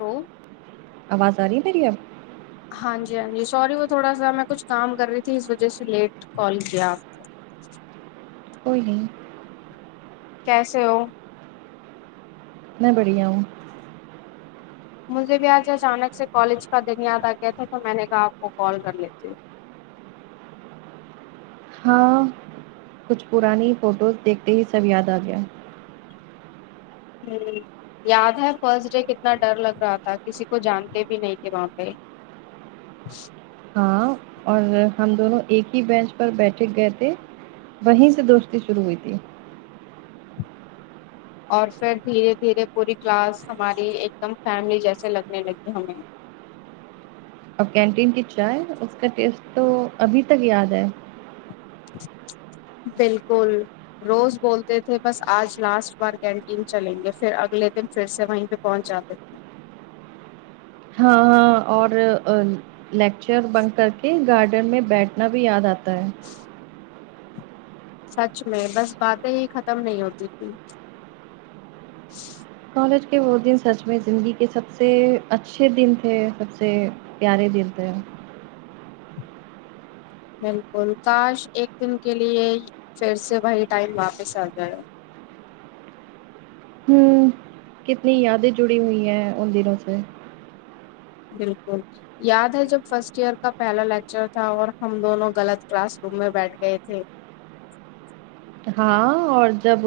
ہو آواز آ رہی ہے میری ا ب ہاں جی ہاں جی سوری وہ تھوڑا سا میں کچھ کام کر رہی تھی اس وجہ سے لیٹ کال کیا اپ کوئی نہیں کیسے ہو میں بڑھیا ہوں مجھے بھی آج اچانک سے کالج کا دن یاد آ گیا تھا تو میں نے کہا آپ کو کال کر لیتی ہوں ہاں کچھ پرانی فوٹوز دیکھتے ہی سب یاد آ گیا ہے ہوں یاد ہے فرسٹ ڈے کتنا ڈر لگ رہا تھا کسی کو جانتے بھی نہیں تھے وہاں پہ ہاں اور ہم دونوں ایک ہی بینچ پر بیٹھے گئے تھے وہیں سے دوستی شروع ہوئی تی اور فر دھیرے دھیرے پوری کلاس ہماری ایک دم فیملی جیسے لگنے لگی ہمیں اور کینٹین کی چائے اس کا ٹیسٹ تو ابھی تک یاد ہے بلکل روز بولتے تھے بس آج لاسٹ بار کینٹین چلیں گے فر اگلے دن فر سے وہیں پہ پہنچ جاتے تھے ہاں ہاں اور لیکچر بنک کر کے گارڈن میں بیٹھ نا بھی یاد آتا ہے سچ میں بس باتیں ہی ختم نہیں ہوتی تھی کالج کے وہ دن سچ میں زندگی کے سب سے اچھے دن تھے سب سے پیارے دن تھے بلکل کاش ایک دن کے لیے فر سے وہی ٹائم واپس آ جائے ہوں کتنی یادیں جڑی ہوئی ہیں ان دنوں سے بلکل یاد ہے جب فرسٹ ایئر کا پہلا لیکچر تھا اور ہم دونوں غلط کلاس روم میں بیٹھ گئے تھے ہاں اور جب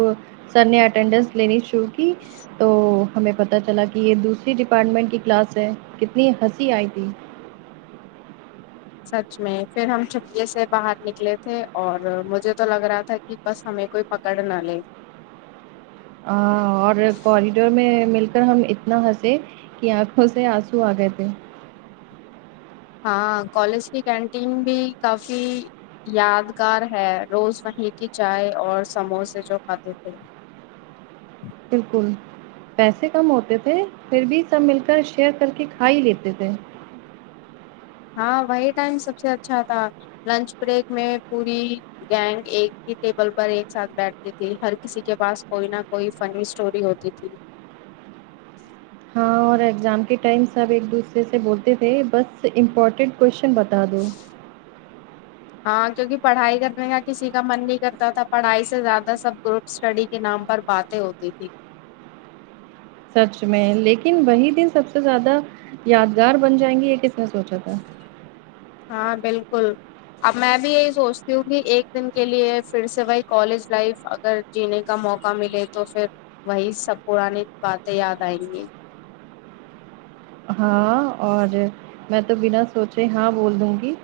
سر نے اٹینڈینس لینی شروع کی تو ہمیں پتہ چلا کہ یہ دوسری ڈپارٹمنٹ کی کلاس ہے کتنی ہنسی آئی تھی سچ میں فر ہم چپکے سے باہر نکلے تھے اور مجھے تو لگ رہا تھا کہ بس ہمیں کوئی پکڑ نہ لے ا اور کوریڈور میں مل کر ہم اتنا ہنسے کہ آنکھوں سے آنسو آگے تھے ہاں کالج کی کینٹین بھی کافی یادگار ہے روز وہیں کی چائے اور سموسے جو کھاتے تھے بلکل پیسے کم ہوتے تھے پھر بھی سب مل کر شیئر کر کے کھا ہی لیتے تھے ہاں وہی ٹائم سب سے اچھا تھا لنچ بریک میں پوری گینگ ایک ہی ٹیبل پر ایک ساتھ بیٹھتی تھی دن بھر کسی کے پاس کوئی نہ کوئی فنی اسٹوری ہوتی تھی ہاں اور ایگزام کے ٹائم سب ایک دوسرے سے بولتے تھے بس امپورٹنٹ کوشچن بتا بتا دو ہاں کیوںکہ پڑھائی کرنے کا کسی کا من نہیں کرتا تھا پڑھائی سے زیادہ سب کو اسٹڈی کے نام پر باتیں ہوتی تھی سچ میں لیکن وہی دن سب سے زیادہ یادگار بن جائیں گی یہ کس نے سوچا تھا ہاں بلکل اب میں بھی یہی سوچتی ہوں کہ ایک دن کے لیے پھر سے وہی کالج لائف اگر جینے کا موقع ملے تو فھر وہی سب پرانی باتیں یاد آئیں گی ہاں اور میں تو بنا سوچے ہاں بول دوں گی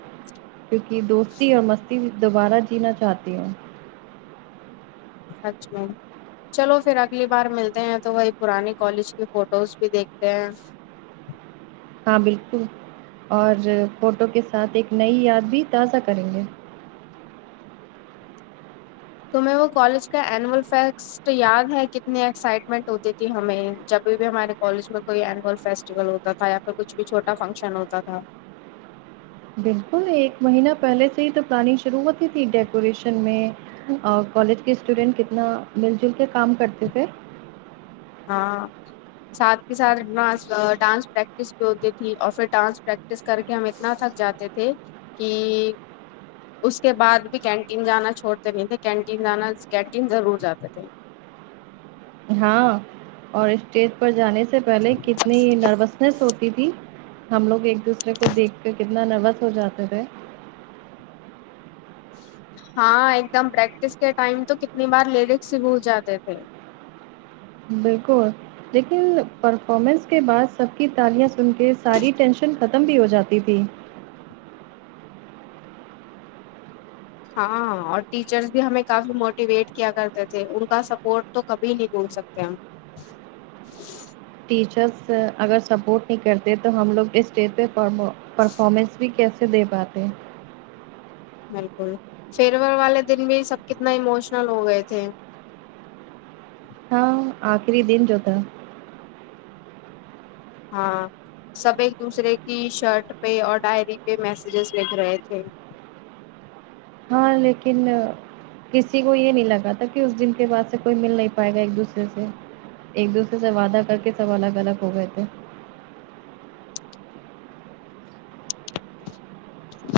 کیوںکہ دوستی اور مستی دوبارہ جینا چاہتی ہوں سچ میں چلو فھر اگلی بار ملتے ہیں تو وہی پرانی کالج کی فوٹوز بھی دیکھتے ہیں ہاں بلکل اور فوٹو کے ساتھ ایک نئی یاد بھی تازہ کریں گے تو میں وہ کالج کا اینول فیکس کچھ تو یاد ہے کتنی ایکسائٹمنٹ ہوتی تھی ہمیں جب بھی بھی ہمارے کالج میں کوئی اینوول فیسٹیول ہو تا تھا یا پھر کچھ کچھ چھوٹا فنکشن ہوتا تھا بلکل ایک مہینہ پہلے سے ہی تو پرانی شروع ہوتی تھی ڈیکوریشن میں اور کالج کے اسٹوڈینٹ کتنا مل جل کے کام کرتے تھے ہاں ساتھ کے ساتھ اپنہ ڈانس پریکٹس بولتی تھی اور فھر ڈانس پریک ٹس کر کے ہم اتنا تھک جاتے تھے کی اس کے بعد بھی کینٹین جانا چھوڑتے نہیں تھے کینٹین جانا کینٹین ضرور جاتے تھے ہاں اور اسٹیج پر جانے سے پہلے کتنی نروسنیس ہوتی تھی ہم لوگ ایک دوسرے کو دیکھ کے کتنا نروس ہو جاتے تھے ہاں ایک دم پریکٹس کے ٹائم تو کتنی بار لیرکس ہی بھول جاتے تھے بلکل لیکن پرفارمنس کے بعد سب کی تالیاں سن کے ساری ٹینشن ختم بھی ہو جاتی تھی ہاں اور ٹیچرس بھی ہمیں کافی موٹیویٹ کیا کرتے تھے ان کا سپورٹ تو کبھی نہیں بھول سکتے ہم ٹیچرس اگر سپورٹ نہیں کرتے تو ہم لوگ اس اسٹیج پہ پرفارمنس بھی کیسے دے پاتے ہیں بلکل فرویر والے دن بھی سب کتنا اموشنل ہو گئے تھے ہاں آخری دن جو تھا ہاں سب ایک دوسرے کی شرٹ پہ اور ڈائری پہ میسیجز لکھ رہے تھے ہاں لیکن کسی کو یہ نہیں لگا تھا کہ اس دن کے بعد سے کوئی مل نہیں پائے گا ایک دوسرے سے ایک دوسرے سے وعدہ کر کے سب الگ الگ ہو گئے تھے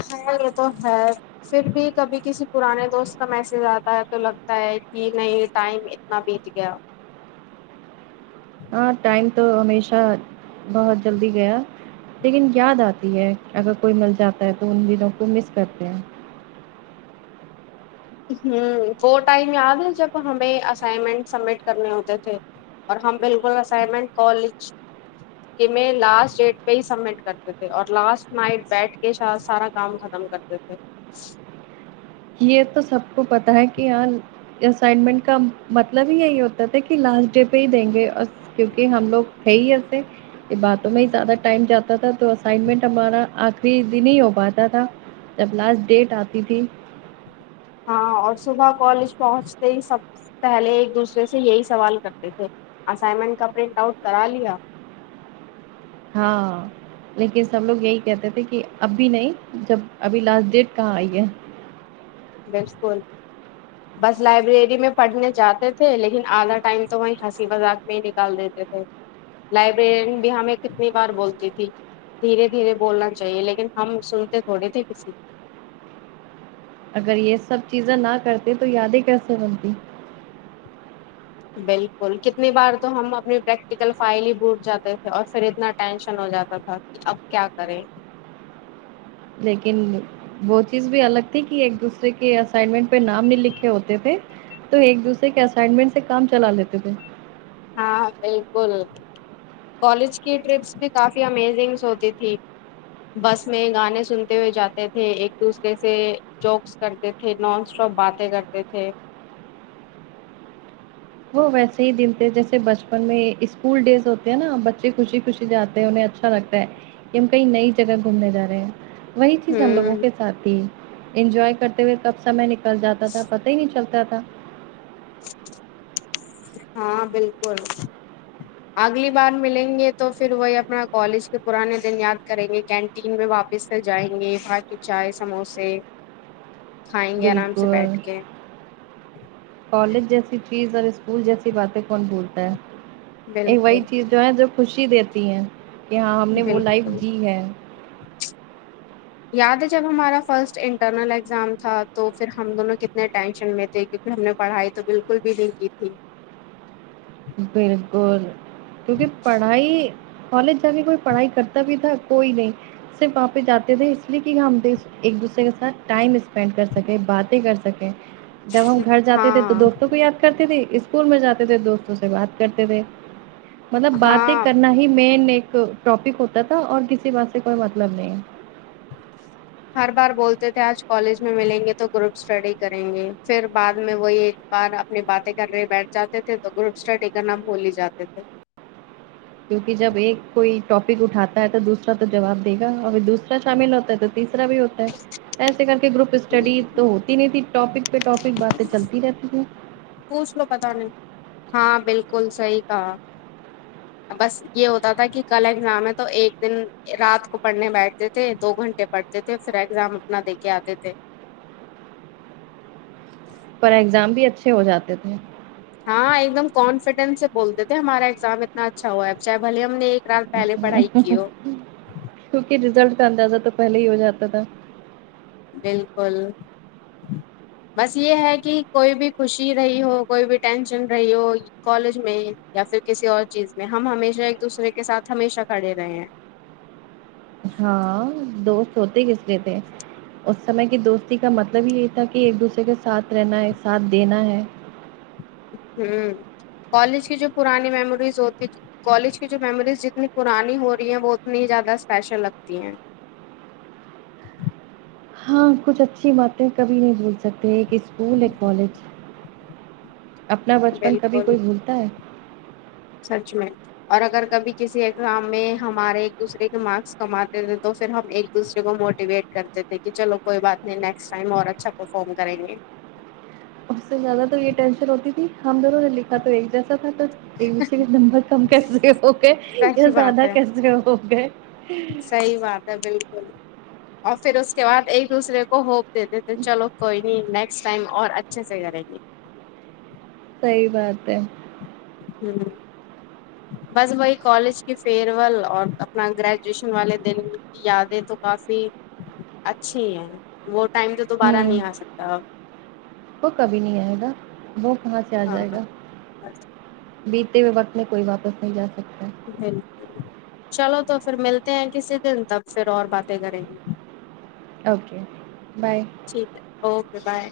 ہاے رتو ہاے پھر بھی کبھی کسی پرانے دوست میسج آتا ہے تو لگتا ہے کہ نہیں ٹائم کتنا بید گیا ہاں ٹائم تو ہمیشہ بہت جلدی گیا لیکن یاد آتی ہے اگر کوئی مل جاتا ہے تو ان دنوں کو مس کرتے ہیں ھمم وہ ٹائم یاد ہے جب ہمیں اسائنمنٹ سبمٹ کرنے ہوتے تھے اور ہم بلکل اسائنمنٹ کالج کہ میں لاسٹ ڈیٹ پہ ہی سبمٹ کرتے تھے اور لاسٹ نائٹ بیٹھ کے سارا کام ختم کرتے تھے یہ تو سب کو پتا ہے کہ اں اسائنمنٹ کا مطلب ہی یہی ہوتا تھا کہ لاسٹ ڈے پہ ہی دیں گے کیونکہ ہم لوگ ہے ہی ایسے باتوں میں ہی زیادہ ٹائم جاتا تھا تو اسائنمنٹ ہمارا آخری دن ہی ہو پاتا تھا جب لاسٹ ڈیٹ آتی تھی ہاں اور صبح کالج پہنچتے ہی سب پہلے ایک دوسرے سے یہی سوال کرتے تھے اسائنمنٹ کا پرنٹ آؤٹ کرا لیا ہاں لیکن سب لوگ یہی کہتے تھے کہ اب بھی نہیں جب ابھی لاسٹ ڈیٹ کہاں آئی ہے بلکل بس لائبریری میں پڑھنے جاتے تھے لیکن آدھا ٹائم تو وہیں ہنسی مذاق میں ہی نکال دیتے تھے لائبریرین بھی ہمیں کتنی بار بولتی تھی دھیرے دھیرے بولنا چاہیے لیکن ہم سنتے تھوڑے تھے کسی کی اگر یہ سب چیزیں نہ کرتے تو یادیں کیسے بنتی بلکل کتنی بار تو ہم اپنی پریکٹیکل فائل ہی بھٹ جاتے تھے اور فھر اتنا ٹینشن ہو جاتا تھا اب کیا کریں لیکن وہ چیز بھی الگ تھی کہ ایک دوسرے کے اسائنمنٹ پہ نام نہیں لکھے ہوتے تھے تو ایک دوسرے کے اسائنمنٹ سے کام چلا لیتے تھے ہاں بلکل کالج کی ٹرپس بھی کافی امیزنگس ہوتی تھی بس میں گانے سنتے ہوئے جاتے تھے ایک دوسرے سے جوکس کرتے تھے نان اسٹاپ باتیں کرتے تھے وہ ویسے ہی دن تھے جیسے بچپن میں اسکول ڈیز ہوتے ہیں نا بچے خوشی خوشی جاتے ہیں انہیں اچھ اچھا لگتا ہے کہ ہم کئی نئی جگہ گھومنے جا رہے ہیں وہی چیز ہم لوگوں ہوں کے ساتھ بھی انجوائے کرتے ہوئے کب سمے نکل چل جاتا تھا پتہ ہی نہیں چلتا تھا ہاں بلکل اگلی بار ملیں گے تو فھر وہی اپنا کالج کے پرانے دن یاد کریں گے کینٹ تین میں واپس سے جائیں گے ہیپی چائے سموسے کھائیں گے بلک آرام سے بیٹھ کے کالج جیسی چیز اور اسکول جیسی باتیں کون بھولتا ہے ایک وہی بالکل چیز جو ہے جو خوشی دیتی ہے کہ ہاں ہم نے وہ لائف بالکل جی ہے یاد ہے جب ہمارا فرسٹ انٹرنل ایگزام تھا تو فھر ہم دونوں کتنے ٹینشن میں تھے تھ کیونکہ ہم نے پڑھائی تو بالکل بھی نہیں کی تھی بلکل کیونکہ پڑھائی کالج جا کے کوئی پڑھائی کرتا بھی تھا کوئی نہیں صرف وہاں پے جاتے تھے اس لیے کہ ہم پے ایک دوسرے کے ساتھ ٹائم اسپینڈ کر سکیں باتیں کر سکیں جب ہم گھر جاتے تھے تو ہاں دوستوں کو یاد کرتے تے اسکول میں جاتے تھے دوست سے بات کرتے تھے مطلب باتیں ہاں کرنا ہی مین ایک ٹاپک ہوتا تھا اور کسی بات سے کوئی مطلب نہیں ہے ہر بار بولتے تھے آج کالج میں ملیں گے تو گروپ اسٹڈی کریں گے پھر بعد میں وہ یہ بار اپنے باتیں کر رہے بیٹھ جاتے تھے تو گروپ اسٹڈی کرنا بھول ہی جاتے تھے کیوںکہ جب ایک کوئی ٹاپک اٹھاتا ہے تو دوسرا تو جواب دے گا ا دوسرا شامل ہوتا ہے تو تیسرا بھی ہوتا ہے ایسے کر کے گروپ اسٹڈی تو ہوتی نہیں تھی ٹاپک پہ ٹاپک باتیں چلتی رہتی ہے پوچھ لو پتا نہیں ہاں بالکل صحیح کہا بس یہ ہوتا تھا کہ کل ایگزام ہے تو ایک دن رات کو پڑھنے بیٹھتے تھے دو گھنٹے پڑھتے تھے پھر ایگزام اپنا دے کے آتے تھے پر ایگزام بھی اچھے ہو جاتے تھے ہاں ایک دم کانفیڈینس سے بولتے تھے ہمارا ایگزام اتنا اچھا ہوا ہے چاہے بھلے ہم نے ایک رات پہلے پڑھائی کی ہو کیونکہ رزلٹ کا اندازہ تو پہلے ہی ہو جاتا تھا بالکل بس یہ ہے کہ کوئی بھی خوشی رہی ہو کوئی بھی ٹینشن رہی ہو کالج میں یا پھر کسی اور چیز میں ہم ہمیشہ ایک دوسرے کے ساتھ ہمیشہ کھڑے رہے ہیں ہاں دوست ہوتے کس لیے تھے اس سمے کی دوستی کا مطلب ہی یہی تھا کہ ایک دوسرے کے ساتھ رہنا ہے ایک ساتھ دینا ہے ہوں کالج کی جو پرانی میموریز ہوتی کالج کی جو میموریز جتنی پرانی ہو رہی ہے وہ اتنی زیادہ اسپیشل لگتی ہیں ہاں کچھ اچھی باتیں کبھی نہیں بھول سکتے ایک اسکول ایک کالج اپنا بچپن کبھی بالکل کوئی بھولتا ہے سچ میں اور اگر کبھی کسی ایگزام میں ہمارے ایک دوسرے کے مارکس کم اتے تھے تو پھر ہم ایک دوسرے کو موٹیویٹ کرتے تھے کہ چلو کوئی بات نہیں نیکسٹ ٹائم اور اچھا پرفارم کریں گے اس سے زیادہ تو یہ ٹینشن ہوتی تھی ہم دونوں نے لکھا تو ایک جیسا تھا تو آئیسرے نمبر کم کیسے ہو گئے یا صحیح بات زیادہ کیسے ہو گئے کئی بات بالکل اور پھر اس کے بعد ایک دوسرے کو ہوپ دیتے تھے چلو کوئی نہیں نیکسٹ ٹائم اور اچھے سے کریں گے صحیح بات ہے ہوں بس وہی کالج کی فیئر ول اور اپنا گریجویشن والے دن یادیں تو کافی اچھی ہیں وہ ٹائم تو دوبارہ ہوں نہیں آ سکتا اب وہ کبھی نہیں آئے گا وہ کہاں سے آ جائے اب گا ہاں بیتے ہوئے وقت میں کوئی واپس نہیں جا سکتا ہے بالکل چلو تو پھر ملتے ہیں کسی دن تب پھر اور باتیں کریں گے اوکے بائے ٹھیک ہے اوکے بائے